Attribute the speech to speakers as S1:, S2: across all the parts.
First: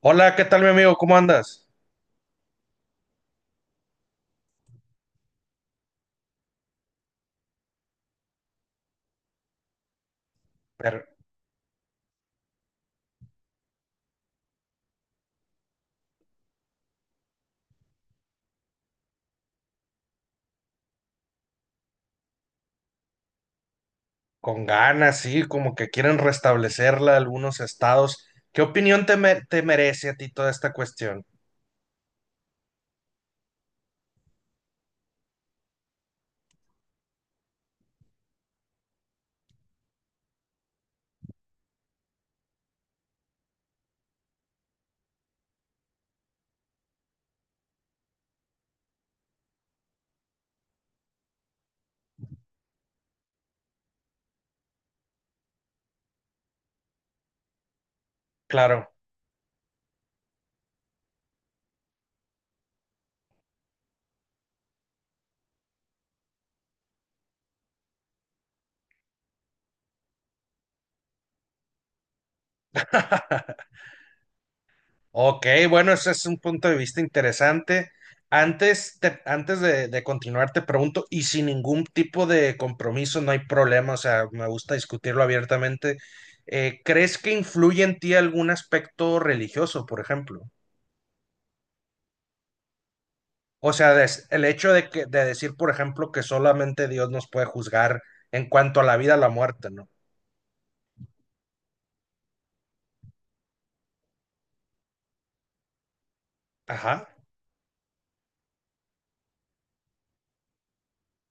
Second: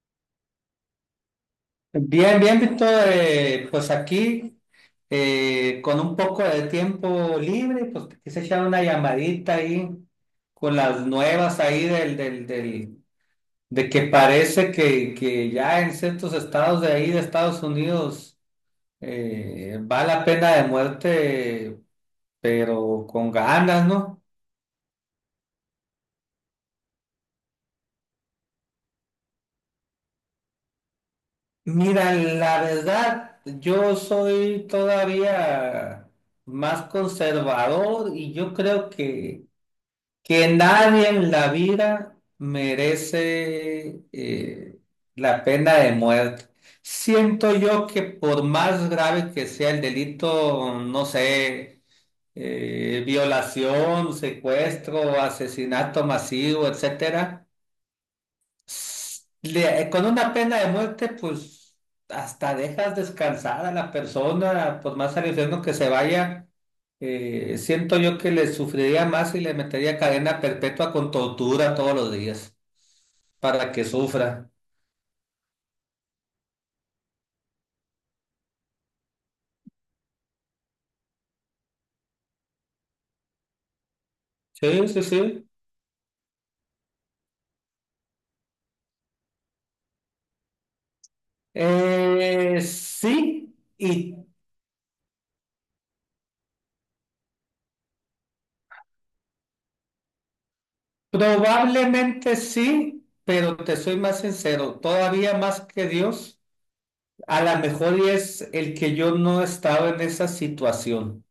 S1: Hola, ¿qué tal, mi amigo? ¿Cómo andas?
S2: Bien, bien, Víctor, pues aquí con un poco de tiempo libre, pues te quise echar una llamadita ahí con
S1: Pero
S2: las nuevas ahí de que parece que ya en ciertos estados de ahí de Estados Unidos va la pena de muerte, pero con ganas, ¿no?
S1: con ganas, sí, como que quieren restablecerla algunos estados. ¿Qué opinión te merece a ti toda esta cuestión?
S2: Mira, la verdad, yo soy todavía más conservador y yo creo que nadie en la vida merece la pena de muerte. Siento yo que por más grave que sea el delito, no sé, violación, secuestro, asesinato masivo, etcétera,
S1: Claro.
S2: con una pena de muerte, pues hasta dejas descansar a la persona, por más al infierno que se vaya. Siento yo que le sufriría más y le metería cadena perpetua con tortura todos los días para que sufra.
S1: Ok, bueno, ese es un punto de vista interesante. Antes, antes de continuar, te pregunto, y sin ningún tipo de compromiso, no hay problema, o sea, me gusta
S2: Sí, sí,
S1: discutirlo
S2: sí.
S1: abiertamente. ¿Crees que influye en ti algún aspecto religioso, por ejemplo?
S2: Sí,
S1: O sea,
S2: y
S1: el hecho de que de decir, por ejemplo, que solamente Dios nos puede juzgar en cuanto a la vida o la muerte, ¿no?
S2: probablemente sí, pero te soy más sincero, todavía más que Dios,
S1: Ajá.
S2: a lo mejor y es el que yo no estaba en esa situación.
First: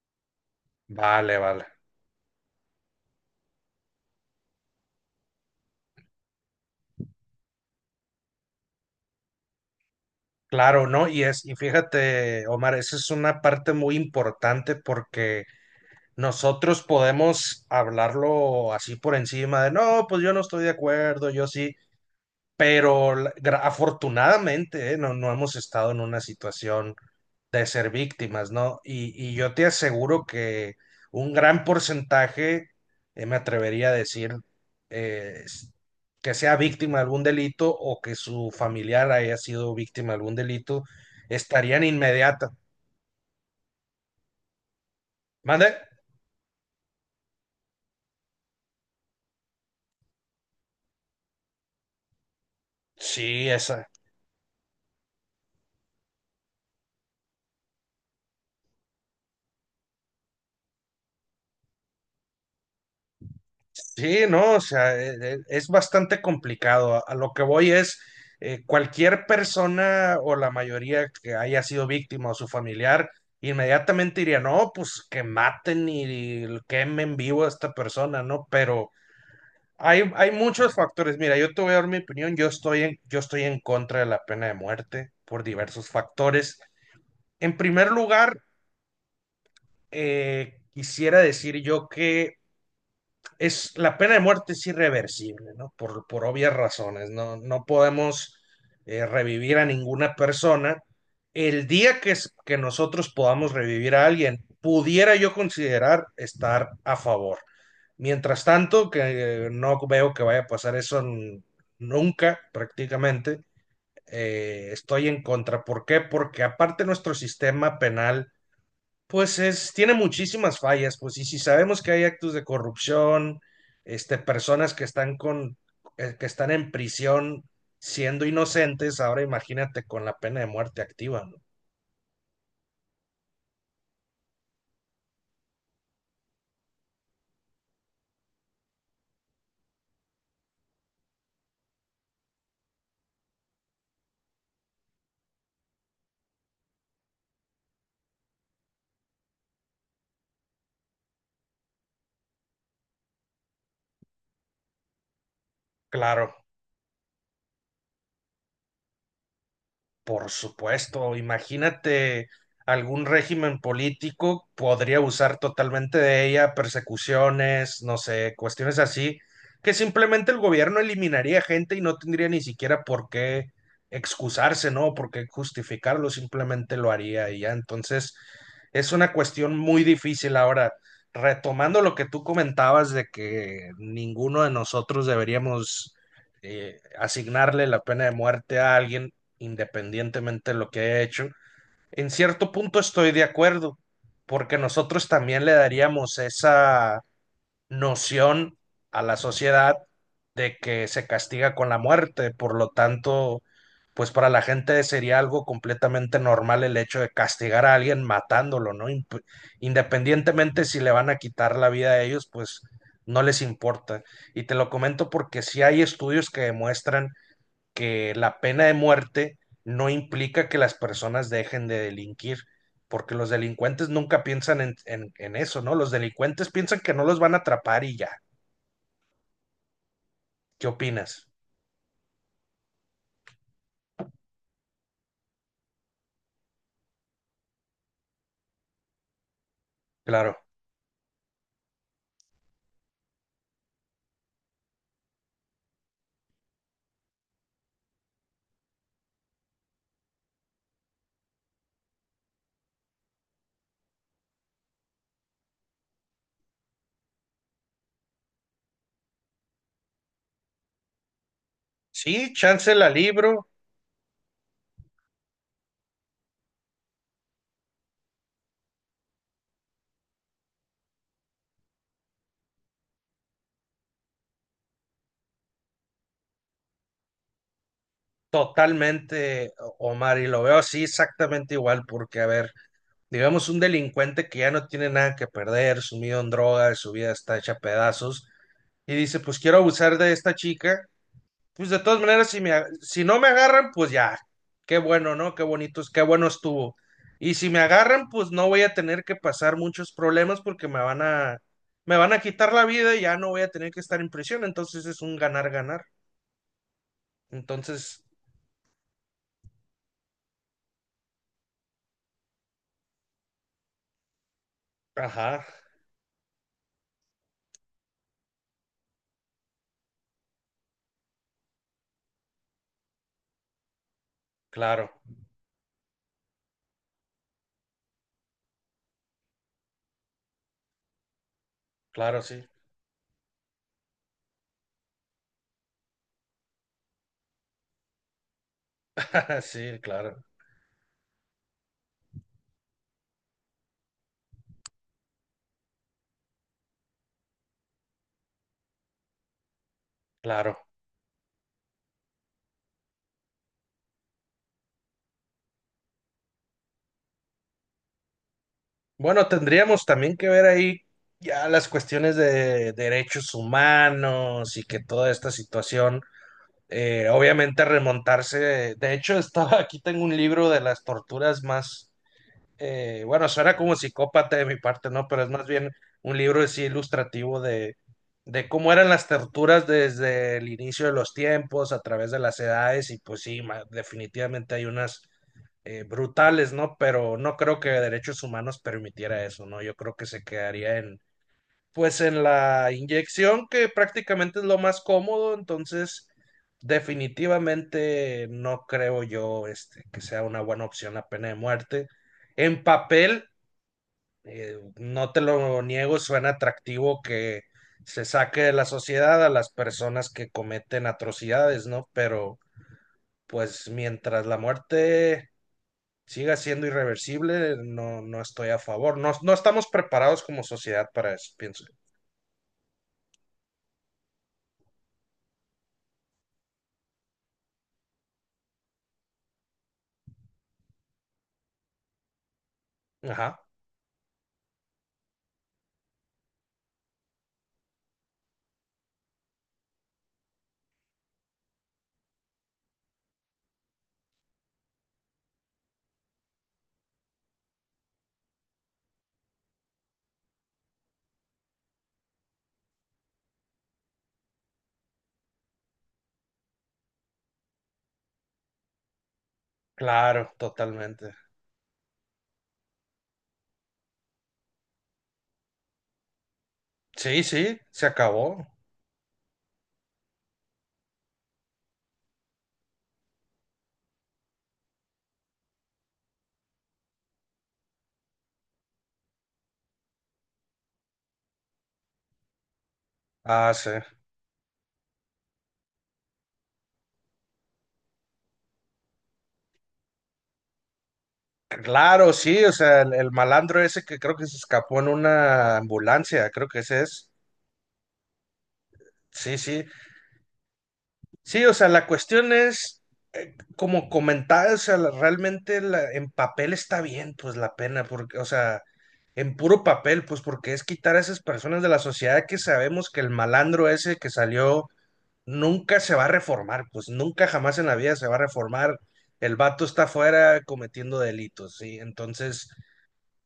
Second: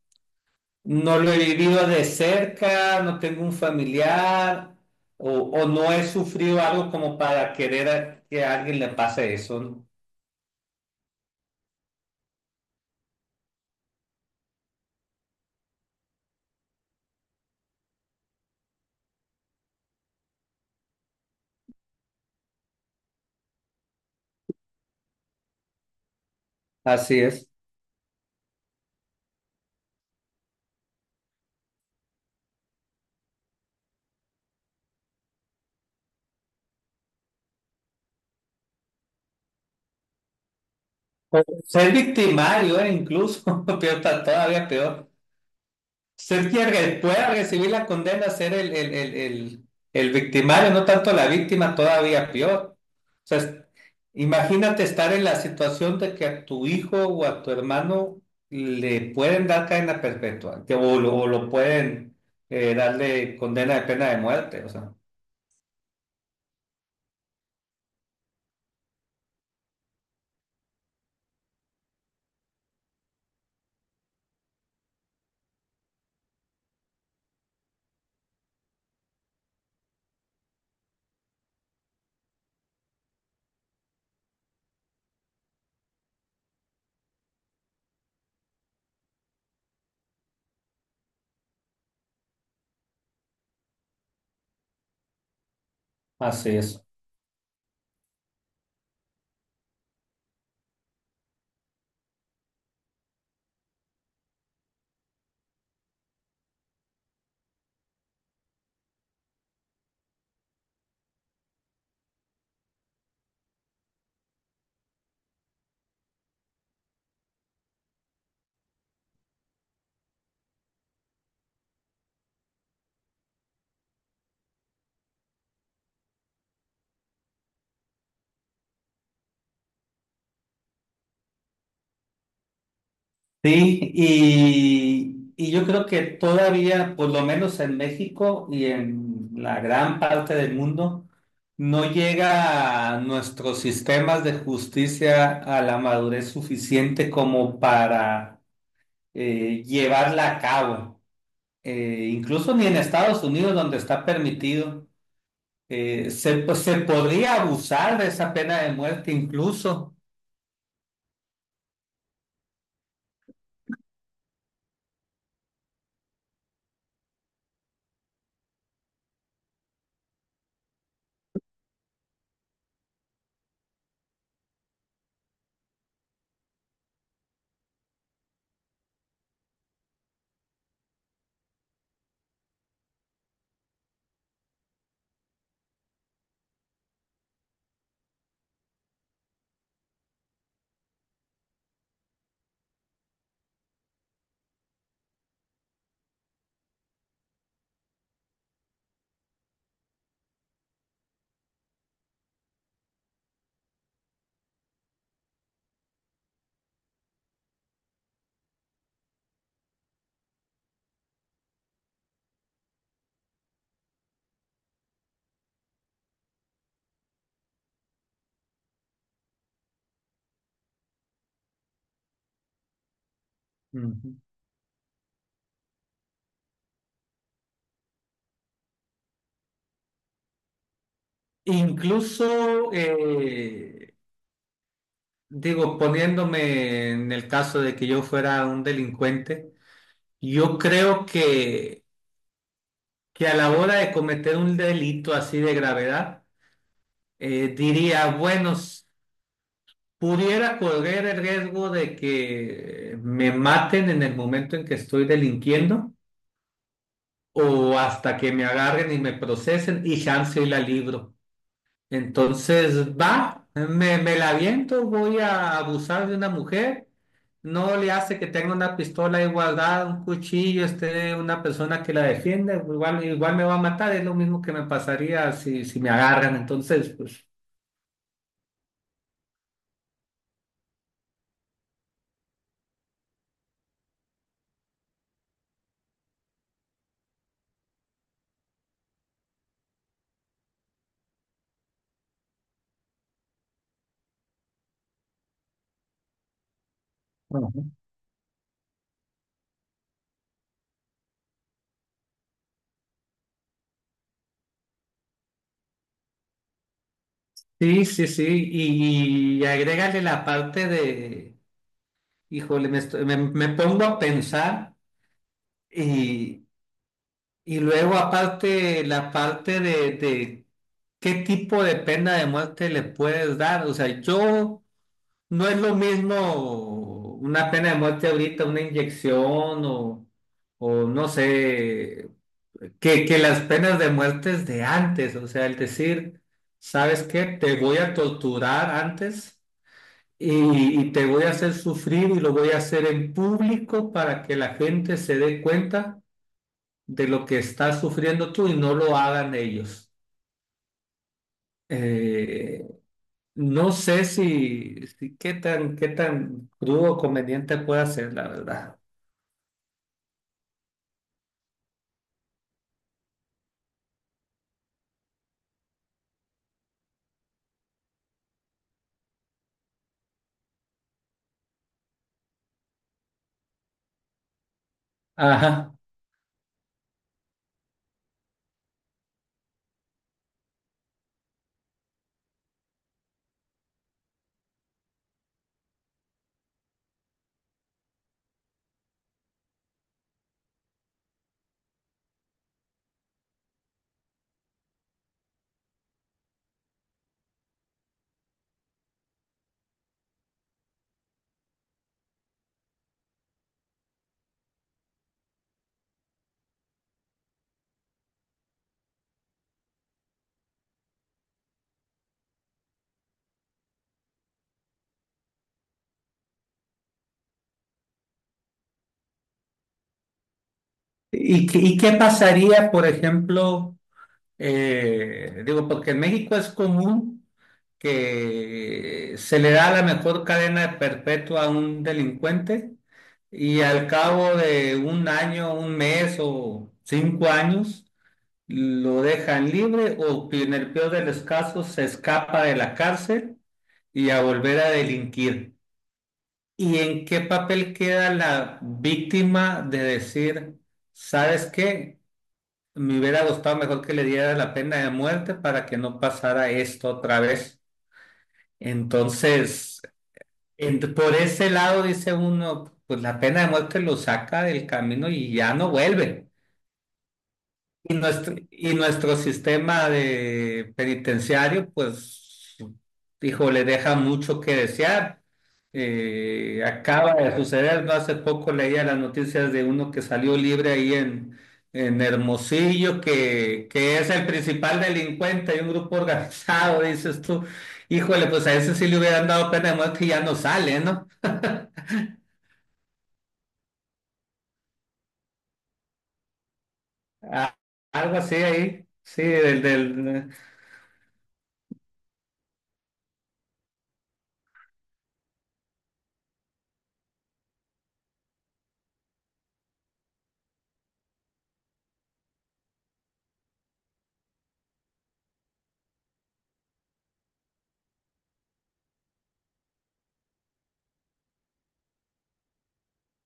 S2: No lo he
S1: Vale, vale.
S2: vivido de cerca, no tengo un familiar o, no he sufrido algo como para querer que a alguien le pase eso, ¿no?
S1: Claro, ¿no? Y es, y fíjate, Omar, esa es una parte muy importante porque nosotros podemos hablarlo así por encima de, no, pues yo no estoy de acuerdo, yo sí, pero afortunadamente, no, no hemos estado en una situación
S2: Así es.
S1: de ser víctimas, ¿no? Y yo te aseguro que un gran porcentaje, me atrevería a decir, eh, s- que sea víctima de algún delito o que su familiar haya sido víctima de algún delito,
S2: O
S1: estarían
S2: ser
S1: inmediata.
S2: victimario, incluso, peor, está todavía peor.
S1: ¿Mande?
S2: Ser quien pueda recibir la condena, ser el victimario, no tanto la víctima, todavía peor.
S1: Sí, esa,
S2: Imagínate estar en la situación de que a tu hijo o a tu hermano le pueden dar cadena perpetua, o lo pueden darle condena de pena de
S1: sí, no, o
S2: muerte. O sea,
S1: sea, es bastante complicado. A lo que voy es, cualquier persona o la mayoría que haya sido víctima o su familiar, inmediatamente diría, no, pues que maten y quemen vivo a esta persona, ¿no? Pero hay muchos factores. Mira, yo te voy a dar mi opinión. Yo estoy en contra de la pena de muerte por diversos factores. En primer lugar, quisiera decir yo que es la pena de muerte es irreversible, ¿no? Por obvias
S2: así es.
S1: razones, ¿no? No podemos revivir a ninguna persona. El día que nosotros podamos revivir a alguien, pudiera yo considerar estar a favor. Mientras tanto, que no veo que vaya a pasar eso nunca, prácticamente, estoy en contra. ¿Por qué? Porque aparte nuestro sistema penal pues es, tiene muchísimas fallas, pues, y si sabemos que hay actos de corrupción, este, personas que están con, que están en prisión siendo inocentes, ahora imagínate con la pena de muerte activa, ¿no?
S2: Sí, y yo creo que todavía, por lo menos en México y en la gran parte del mundo, no llega a nuestros sistemas de justicia a la madurez suficiente como para llevarla a cabo. Incluso ni en Estados Unidos, donde está permitido,
S1: Claro.
S2: pues, se podría abusar de esa pena de muerte incluso.
S1: Por supuesto, imagínate algún régimen político podría usar totalmente de ella, persecuciones, no sé, cuestiones así, que simplemente el gobierno eliminaría gente y no tendría ni siquiera por qué excusarse, ¿no? Por qué justificarlo, simplemente lo haría y ya. Entonces, es una cuestión muy difícil ahora. Retomando lo que tú comentabas de que ninguno de nosotros deberíamos asignarle la pena de muerte a alguien, independientemente de lo que haya hecho. En cierto punto estoy de acuerdo, porque nosotros también le daríamos esa noción a la sociedad de que se castiga con la muerte, por lo tanto, pues para la gente sería algo completamente normal el hecho de castigar a alguien matándolo, ¿no? Independientemente si le van a quitar la vida a ellos, pues no les importa. Y te lo comento porque sí hay estudios que demuestran que la pena de muerte no implica que las personas dejen de delinquir, porque los delincuentes
S2: Ujú.
S1: nunca piensan en eso, ¿no? Los delincuentes piensan que no los van a atrapar y ya. ¿Qué opinas?
S2: Incluso... digo, poniéndome en el caso de que yo fuera un delincuente,
S1: Claro.
S2: yo creo que a la hora de cometer un delito así de gravedad, diría, pudiera correr el riesgo de que me maten en el momento en que estoy delinquiendo o hasta que me agarren y me procesen y chance y la libro.
S1: Sí, chance la
S2: Entonces, va,
S1: libro
S2: me la aviento, voy a abusar de una mujer. No le hace que tenga una pistola ahí guardada, un cuchillo, esté una persona que la defienda. Igual, igual me va a matar, es lo mismo que me pasaría si me agarran. Entonces, pues.
S1: totalmente, Omar, y lo veo así exactamente igual, porque, a ver, digamos, un delincuente que ya no tiene nada que perder, sumido en drogas, su vida está hecha a pedazos, y dice, pues quiero abusar de esta chica. Pues de todas maneras, si no me agarran, pues ya, qué bueno, ¿no? Qué bonito, qué bueno estuvo. Y si me
S2: Ujú.
S1: agarran, pues no voy a tener que pasar muchos problemas porque me van a quitar la vida y ya no voy a tener que estar en prisión. Entonces es un ganar, ganar.
S2: Sí,
S1: Entonces,
S2: sí, sí, y agrégale la parte de, híjole, me pongo a pensar
S1: ajá,
S2: y Y luego aparte la parte de qué tipo de pena de muerte le puedes dar. O sea, yo
S1: claro,
S2: no es lo mismo una pena de muerte ahorita, una inyección o no sé,
S1: claro, sí.
S2: que las penas de muerte de antes. O sea, el decir, ¿sabes qué? Te voy a torturar antes
S1: Sí, claro,
S2: y te voy a hacer sufrir y lo voy a hacer en público para que la gente se dé cuenta de lo que estás sufriendo tú y no lo hagan ellos.
S1: claro.
S2: Eh, no sé si qué tan crudo o conveniente puede ser, la verdad.
S1: Bueno, tendríamos también que ver ahí ya las cuestiones de derechos humanos y que toda esta situación obviamente remontarse. De hecho, estaba aquí tengo un libro de las torturas más, bueno, suena como psicópata de mi parte, ¿no? Pero es más bien
S2: Ajá.
S1: un libro así ilustrativo de cómo eran las torturas desde el inicio de los tiempos, a través de las edades, y pues sí, definitivamente hay unas brutales, ¿no? Pero no creo que derechos humanos permitiera eso, ¿no? Yo creo que se quedaría en pues en la inyección, que prácticamente es lo más cómodo, entonces definitivamente no creo yo este, que sea una buena opción la pena de muerte. En papel, no te lo niego, suena atractivo que se saque de la sociedad a las personas que cometen atrocidades, ¿no? Pero pues mientras la muerte siga siendo irreversible, no, no estoy a favor. No, no estamos preparados como sociedad para eso,
S2: ¿
S1: pienso.
S2: Y qué pasaría, por ejemplo, digo, porque en México es común que se le da la mejor cadena perpetua a un delincuente
S1: Ajá.
S2: y al cabo de un año, un mes o 5 años, lo dejan libre o que en el peor de los casos se escapa de la cárcel y a volver a delinquir. ¿Y en qué papel queda la víctima de decir, ¿sabes qué? Me hubiera gustado mejor que le diera la pena de muerte para que no pasara esto otra vez. Entonces,
S1: Claro, totalmente.
S2: por ese lado dice uno, pues la pena de muerte lo saca del camino y ya no vuelve.
S1: Sí, sí, se
S2: Y nuestro,
S1: acabó.
S2: y nuestro sistema de penitenciario, pues, dijo, le deja mucho que desear. Acaba de suceder, no hace poco leía las noticias de uno que salió libre ahí en Hermosillo,
S1: Ah,
S2: que,
S1: sí.
S2: que es el principal delincuente de un grupo organizado, dices tú. Híjole, pues a ese sí le hubieran dado pena de muerte y ya no sale, ¿no?
S1: Claro, sí, o sea, el malandro ese que creo que se escapó en una ambulancia, creo que ese es.
S2: A- Algo así ahí, sí,
S1: Sí,
S2: del,
S1: sí.
S2: del...
S1: Sí, o sea, la cuestión es, como comentaba, o sea, realmente en papel está bien, pues la pena, porque, o sea, en puro papel, pues porque es quitar a esas personas de la sociedad que sabemos que el malandro ese que salió nunca se va a reformar, pues nunca jamás en la vida se va a reformar. El vato está afuera cometiendo delitos, ¿sí? Entonces,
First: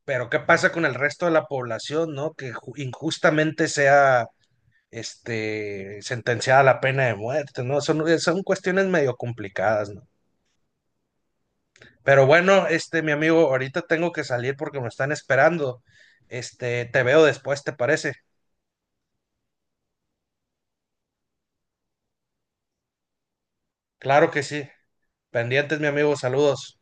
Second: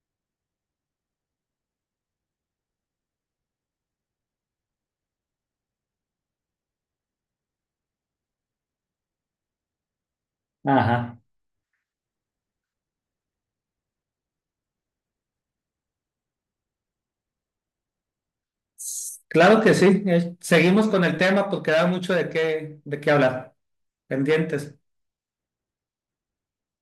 S1: pero ¿qué pasa con el resto de la población, ¿no? Que injustamente sea, este, sentenciada a la pena de muerte, ¿no? Son, son cuestiones medio complicadas, ¿no?
S2: Ajá.
S1: Pero bueno, este, mi amigo, ahorita tengo que salir porque me están esperando. Este, te veo después, ¿te parece?
S2: Claro que sí. Seguimos con el tema porque da mucho de qué hablar.
S1: Claro que sí.
S2: Pendientes.
S1: Pendientes, mi amigo, saludos.